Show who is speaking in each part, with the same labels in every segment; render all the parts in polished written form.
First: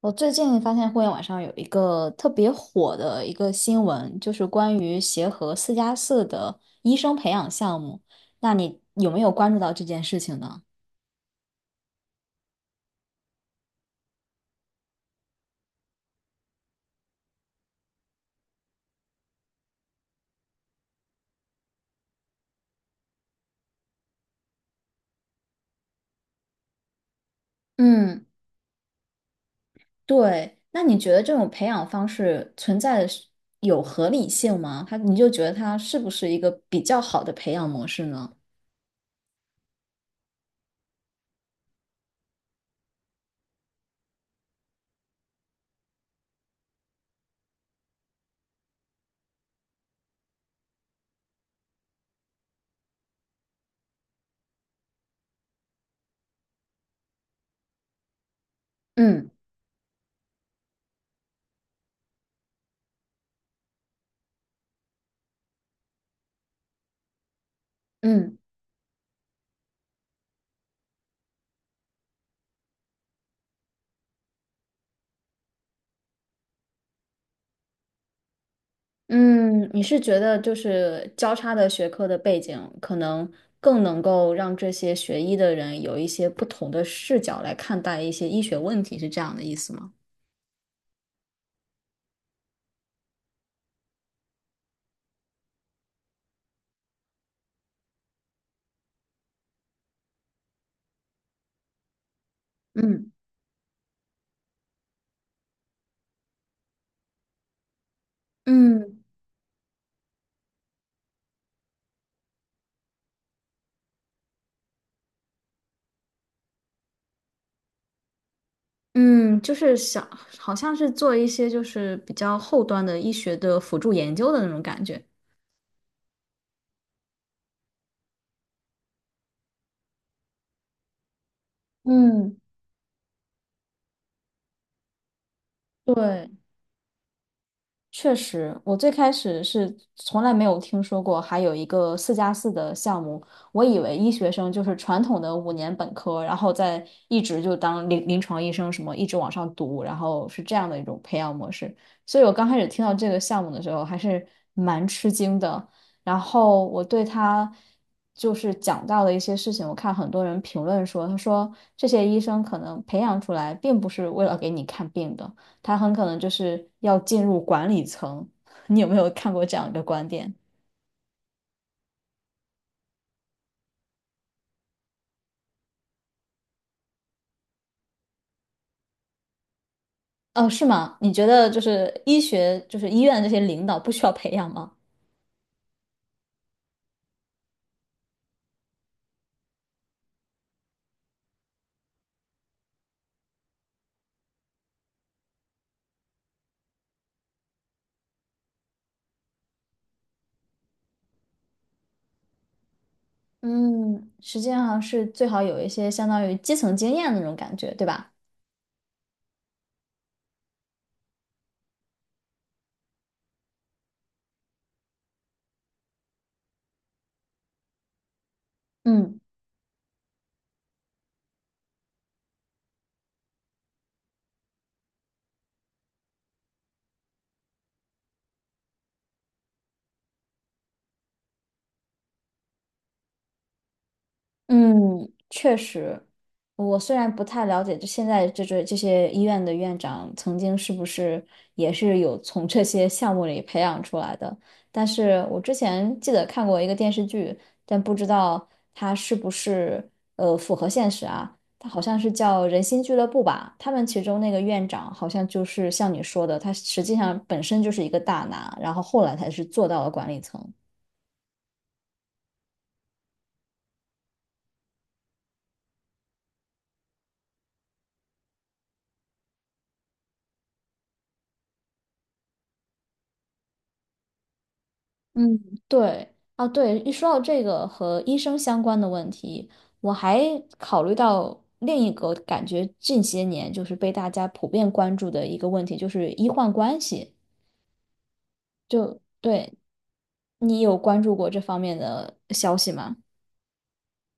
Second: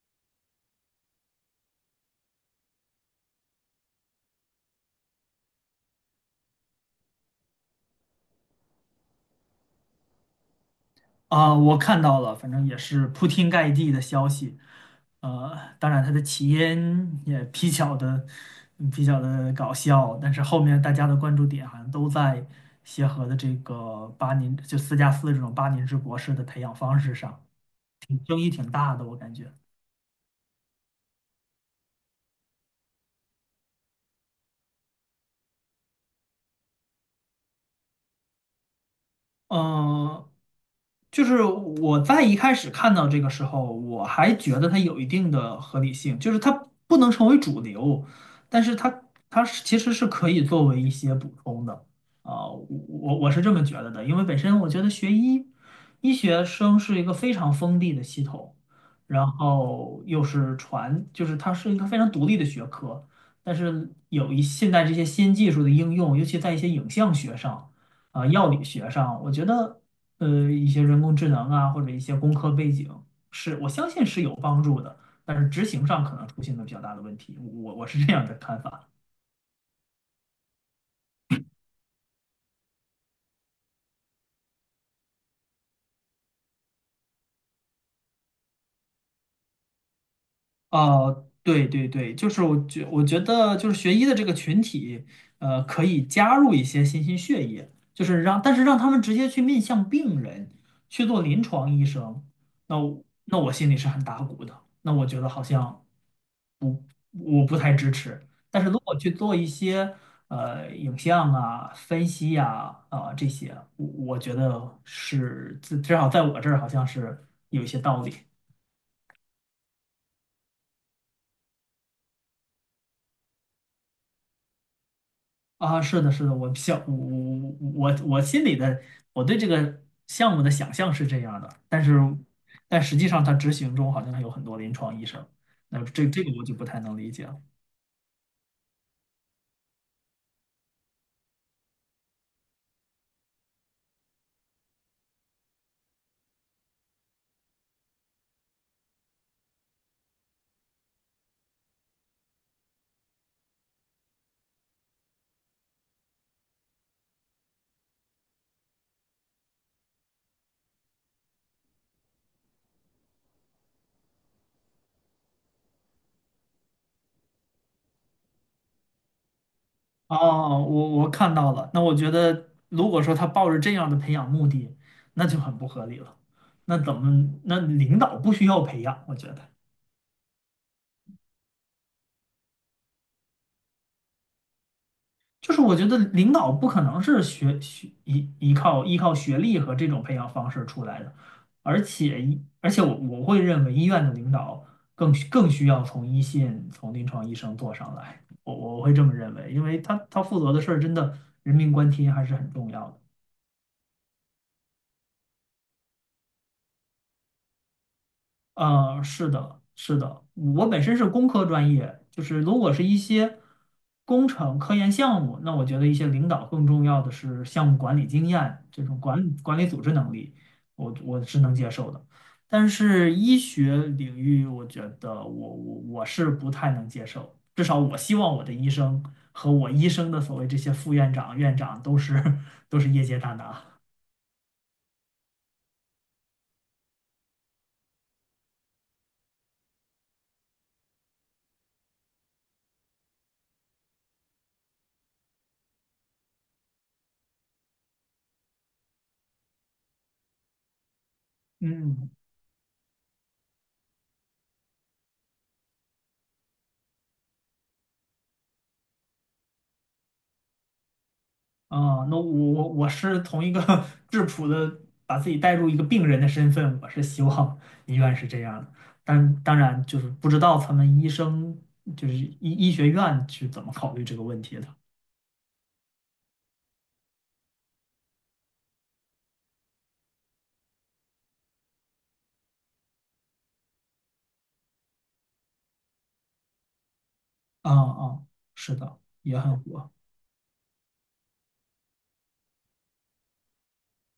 Speaker 1: 我最近发现互联网上有一个特别火的一个新闻，就是关于协和四加四的医生培养项目。那你有没有关注到这件事情呢？
Speaker 2: 啊，我看到了，反正也是铺天盖地的消息。当然它的起因也比较的搞笑，但是后面大家的关注点好像都在协和的这个八年就4+4这种8年制博士的培养方式上，挺
Speaker 1: 嗯，
Speaker 2: 争议挺大的，我感觉。
Speaker 1: 对。那你觉得这种培养方式存在的是有合理性吗？你就觉得它是不是一个比较好的培养模式呢？
Speaker 2: 嗯、就是我在一开始看到这个时候，我还觉得它有一定的合理性，就是它不能成为主流，但是它其实是可以作为一些补充的。我是这么觉得的，因为本身我觉得医学生是一个非常封闭的系统，然
Speaker 1: 嗯
Speaker 2: 后又是就是它是一个非常独立的学科，但是现在这些新技术的应用，尤其在一些影像学上。
Speaker 1: 嗯。
Speaker 2: 药理学上，我觉得一些人工智能啊，或者一些工科背景，是我相信是有帮助的，但是执行上可能出现了比较大的问题。我是这样的看法。
Speaker 1: 嗯，你是觉得就是交叉的学科的背景，可能更能够让这些学医的人有一些不同的视角来看待一些医学问题，是这样的意思吗？
Speaker 2: 哦，对对对，就是我觉得就是学医的这个群体，可以加入一些新兴血液，就是让但是让他们直接去面向病人去做临床医生，那我
Speaker 1: 嗯
Speaker 2: 那我心里是很打鼓的。那我觉得好像。不，我不太支持。但是如果
Speaker 1: 嗯
Speaker 2: 去做一些影像啊、分析呀、这些，我觉得是至少在我这儿好像是有一些道理。
Speaker 1: 嗯，就是想，好像是做一些就是比较后端的医学的辅助研究的那种感觉。
Speaker 2: 啊。是的，是的，我想我我我心里的我对这个项目的想象是这样的，但是
Speaker 1: 嗯，
Speaker 2: 实际上它执行中好像还有很多临床医生，那这这
Speaker 1: 对。
Speaker 2: 个我就不太能理解了。
Speaker 1: 确实，我最开始是从来没有听说过还有一个四加四的项目，我以为医学生就是传统的五年本科，然后再一直就当临床医生，什么一直往上读，然后是这样的一种培养模式。所以我刚开始听到这个项目的时候，还是蛮吃惊的。然后我对他就是讲到的一些事情，我看很多人评论说，他说这些医生可能培养出来并不是为了给你看病的。他很可能就是要进入管理层。你有没有看过这样一个观点？
Speaker 2: 哦，我看到了。那我觉得，如果说他抱着这样的培养目的，那就很不合理了。那怎么？那领导不需要培养，我觉得，
Speaker 1: 哦，是吗？你觉得就是医学，就是医院这些领导不需要培养吗？
Speaker 2: 就是我觉得领导不可能是依靠学历和这种培养方式出来的，而且我会认为医院的领导更需要从一线从临床医生做上来，我会这么认为，因为他负责的事儿真的人命关天还是很重要的。
Speaker 1: 嗯，实际上是最好有一些相当于基层经验的那种感觉，对吧？
Speaker 2: 是的，是的，我本身是工科专业，就是如果是一些工程科研项目，那我觉得一些领导更重要的是项目管理经验，这种
Speaker 1: 嗯。
Speaker 2: 管理组织能力，我是能接受的。但是医学领域，我觉得我是不太能接受，至少我希望我的医生和我医生的所谓这些副院长、院长都是 都是业界大拿。
Speaker 1: 嗯，确实，我虽然不太了解，就现在这些医院的院长曾经是不是也是有从这些项目里培养出来的，但是我之前记得看过一个电视剧，但不知道它是不是符合现实啊？它好像是
Speaker 2: 嗯。
Speaker 1: 叫《人心俱乐部》吧，他们其中那个院长好像就是像你说的，他实际上本身就是一个大拿，然后后来才是做到了管理层。
Speaker 2: 啊，那我是从一个 质朴的，把自己带入一个病人的身份，我是希望 医院是这样的，但当然就是不知道他们医生就是医学院是怎么考虑这个问题的。
Speaker 1: 嗯，对，啊，对，一说到这个和医生相关的问题，我还考虑到另一个感觉近些年就是被大家普遍关注的一个问题，就是医患关系。
Speaker 2: 啊啊，是的，
Speaker 1: 就
Speaker 2: 也
Speaker 1: 对
Speaker 2: 很火。
Speaker 1: 你有关注过这方面的消息吗？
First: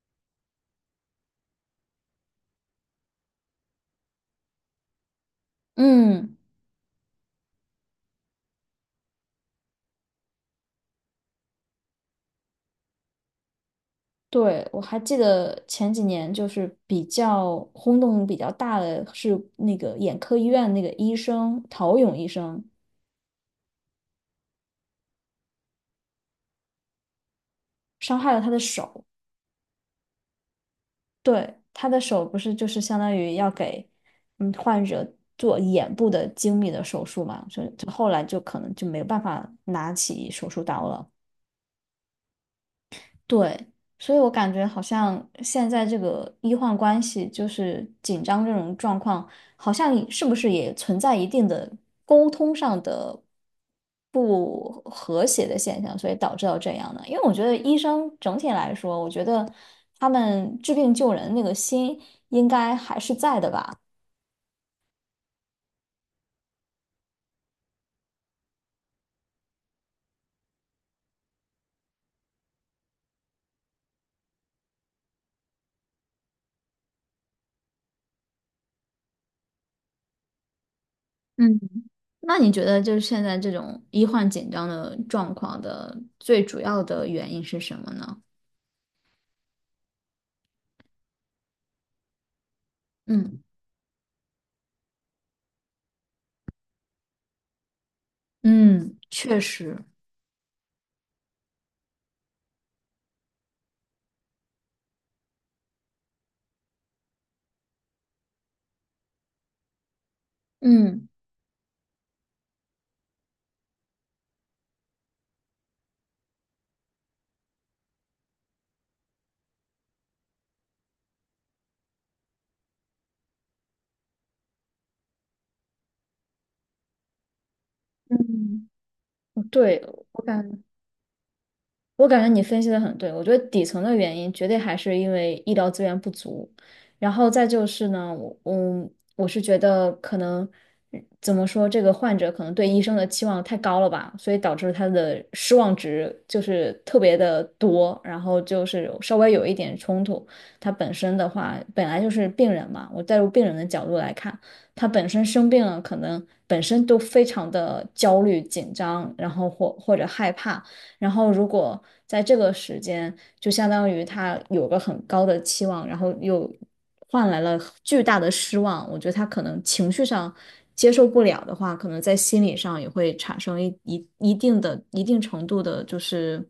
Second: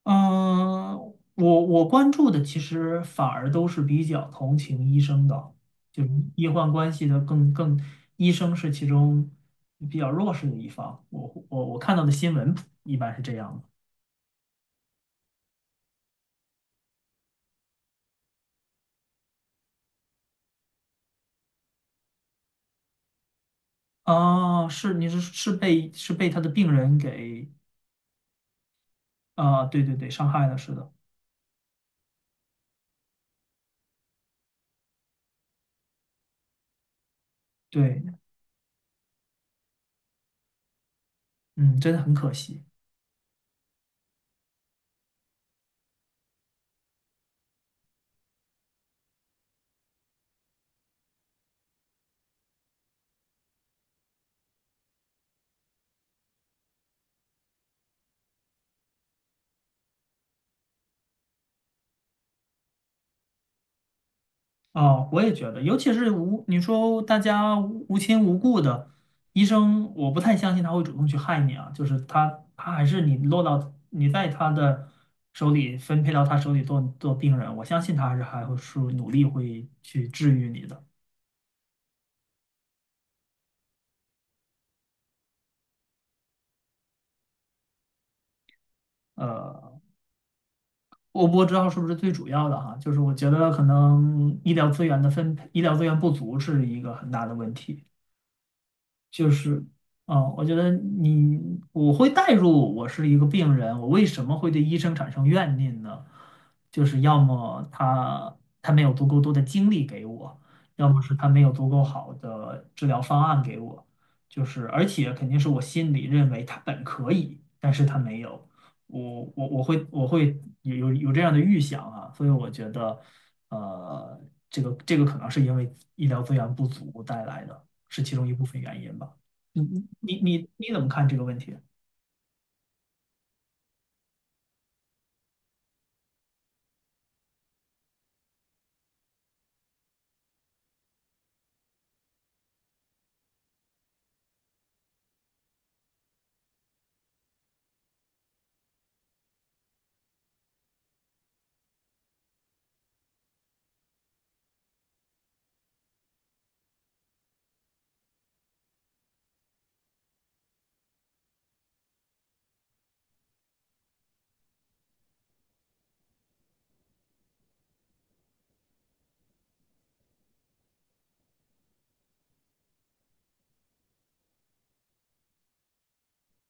Speaker 2: 嗯，我关注的其实反而都是比较同情医生的，就是
Speaker 1: 嗯，
Speaker 2: 医患关系的医生是其中比较弱势的一方。我看到的新闻一般是这样的。
Speaker 1: 对，我还记得前几年就是比较轰动比较大的是那个眼科医院那个医生陶勇医生
Speaker 2: 哦，是你是是被是被他的病人给。
Speaker 1: 伤害了他的手。
Speaker 2: 对对对，伤害了，是的，
Speaker 1: 对，他的手不是就是相当于要给嗯患者做眼部的精密的手术嘛，所以就后
Speaker 2: 对，
Speaker 1: 来就可能就没有办法拿起手术刀了。
Speaker 2: 嗯，真的很可惜。
Speaker 1: 对，所以我感觉好像现在这个医患关系就是紧张这种状况，好像也是不是也存在一定的沟通上的不和谐的现象，所以导致到这样的。因为我觉得医生整体来说，我觉得他们治病救人那个心应该还是在的吧。
Speaker 2: 啊，我也觉得，尤其是无，你说大家无亲无故的，医生，我不太相信他会主动去害你啊，就是他还是你落到你在他的手里分配到他手里做病人，我相信他还会努力去治愈你的。
Speaker 1: 嗯。那你觉得就是现在这种医患紧张的状况的最主要的原因是什么呢？
Speaker 2: 呃，我不知道是不是最主要的哈，就是我觉
Speaker 1: 嗯
Speaker 2: 得可能医疗资源的分配，医疗资源不足是一个很大的问题。
Speaker 1: 嗯，
Speaker 2: 就
Speaker 1: 确
Speaker 2: 是，
Speaker 1: 实。
Speaker 2: 啊，我觉得你我会带入我是一个病人，我为什么会对医生产生怨念呢？就是要么他没有足够多的精力给我，要么
Speaker 1: 嗯，
Speaker 2: 是他没有足够好的治疗方案给我，就是而且肯定是我心里认为他本可以，但是他没有，我会有这样的预想啊，所以我觉得，呃，这个这个可能是因为医疗资源不足带来的，是其中一部分
Speaker 1: 嗯，
Speaker 2: 原因吧。你
Speaker 1: 对，
Speaker 2: 你
Speaker 1: 我
Speaker 2: 你
Speaker 1: 感，
Speaker 2: 你怎么看这个问题？
Speaker 1: 我感觉你分析的很对，我觉得底层的原因绝对还是因为医疗资源不足，然后再就是呢，我是觉得可能怎么说，这个患者可能对医生的期望太高了吧，所以导致他的失望值就是特别的多，然后就是稍微有一点冲突。他本身的话，本来就是病人嘛，我带入病人的角度来看，他本身生病了，可能本身都非常的焦虑、紧张，然后或者害怕。然后如果在这个时间，就相当于他有个很高的期望，然后又换来了巨大的失望，我觉得他可能情绪上接受不了的话，可能在心理上也会产生一定程度的，就是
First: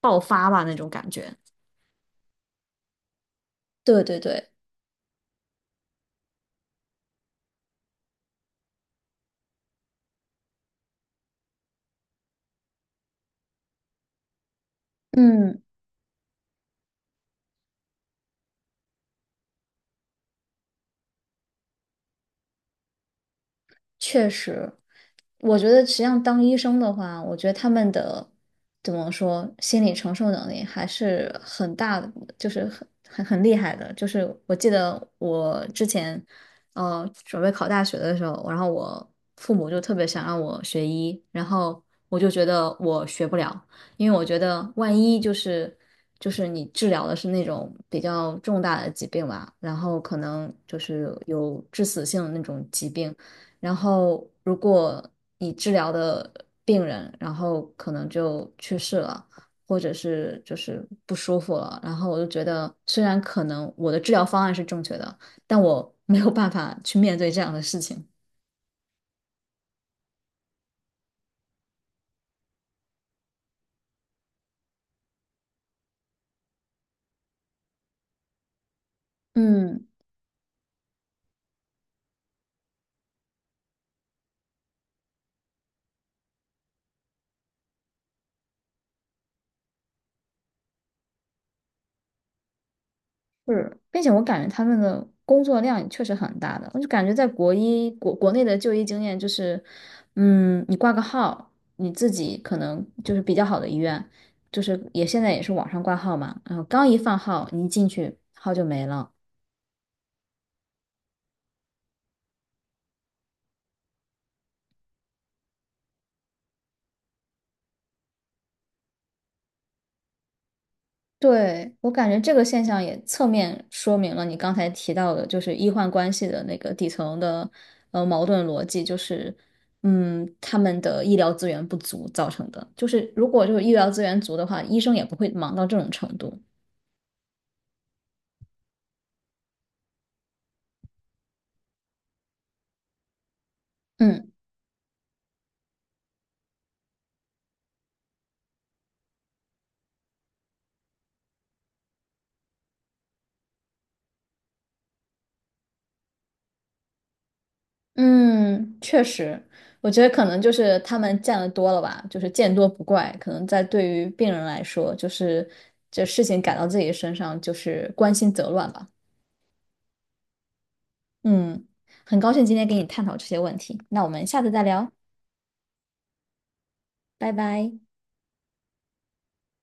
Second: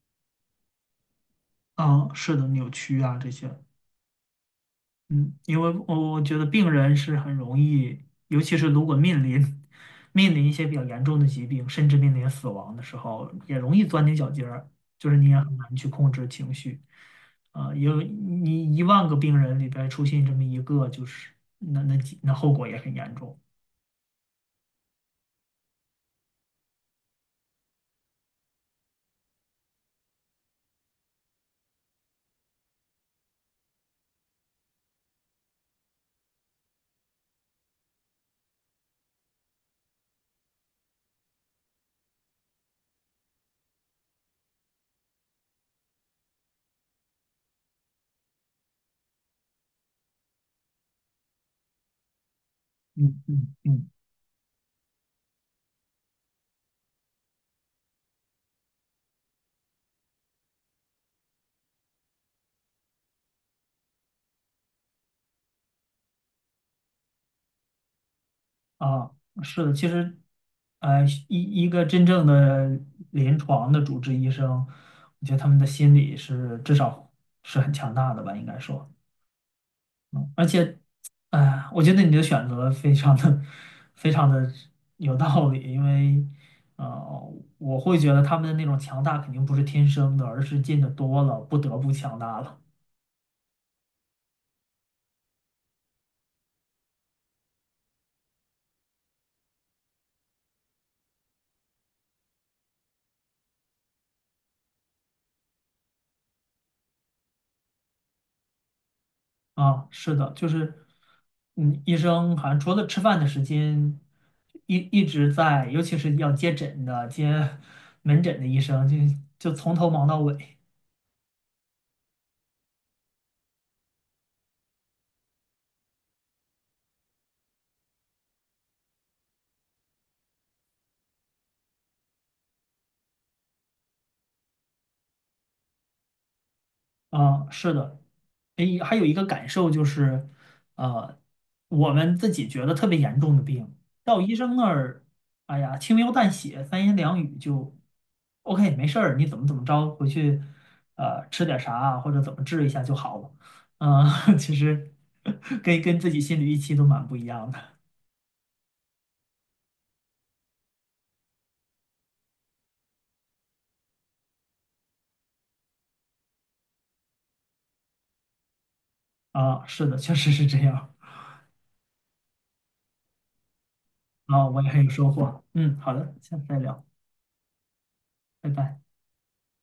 Speaker 1: 爆发吧那种感觉。
Speaker 2: 啊，是的，扭曲啊这些。
Speaker 1: 对对对，
Speaker 2: 嗯，因为我觉得病人是很容易，尤其是如果面临一些比较严重的疾病，甚至面临死亡的时候，也容易钻牛角尖儿，就是你也很
Speaker 1: 嗯。
Speaker 2: 难去控制情绪。有你1万个病人里边出现这么一个，就是那后果也很严重。
Speaker 1: 确实，我觉得实际上当医生的话，我觉得他们的怎么说，心理承受能力还是很大的，就是很厉害的。就是我记得我之前，准备考大学的时候，然后我父母就特别想让我学医，然后我就觉得我学不了，因为我觉得万一就是你治疗的是那种比较重大的疾病吧，然后可能就是有致死性的那种疾病。
Speaker 2: 嗯嗯
Speaker 1: 然
Speaker 2: 嗯，
Speaker 1: 后如果你治疗的病人，然后可能就去世了，或者是就是不舒服了，然后我就觉得，虽然可能我的治疗方案是正确的，但我没有办法去面对这样的事情。
Speaker 2: 啊，是的，其实，一个真正的临床的主治医生，我觉得他们的心理是至少是很强大的吧，应该说。
Speaker 1: 嗯，
Speaker 2: 嗯而且，哎，我觉得你的选择非常的、非常的有道理，因为，呃，我会觉得他们的那种强大肯定不是天生的，而是见的多了，不得不强大了。
Speaker 1: 是，并且我感觉他们的工作量也确实很大的，我就感觉在国内的就医经验就是，嗯，你挂个号，你自己可能就是比较好的医院，就是也现在也是网上挂号嘛，然后刚一放号，你一进去号就没了。
Speaker 2: 啊，是的，就是，医生好像除了吃饭的时间，一直在，尤其是要接诊的、接门诊的医生，就从头忙到尾。
Speaker 1: 对，我感觉这个现象也侧面说明了你刚才提到的，就是医患关系的那个底层的矛盾逻辑，就是嗯，他们的医疗资源不足造成的。就是如果就是医疗资源足的话，医生也不会忙到这种程度。
Speaker 2: 啊，是的，诶，还有一个感受就是，呃，我们自己觉得特别严重的病，到
Speaker 1: 嗯
Speaker 2: 医生那儿，哎呀，轻描淡写，三言两语就，OK，没事儿，你怎么怎么着，回去，吃点啥啊或者怎么治一下就好了。嗯，其实跟自己心里预期都蛮不一样的。
Speaker 1: 嗯，确实，我觉得可能就是他们见得多了吧，就是见多不怪。可能在对于病人来说，就是这事情赶到自己身上，就是关心则乱吧。
Speaker 2: 啊，是的，确实是这样。
Speaker 1: 嗯，很高兴今天跟你探讨这些问题，那我们下
Speaker 2: 啊，
Speaker 1: 次再
Speaker 2: 我也很
Speaker 1: 聊，
Speaker 2: 有收获。嗯，好的，下次再聊，
Speaker 1: 拜拜。
Speaker 2: 拜拜。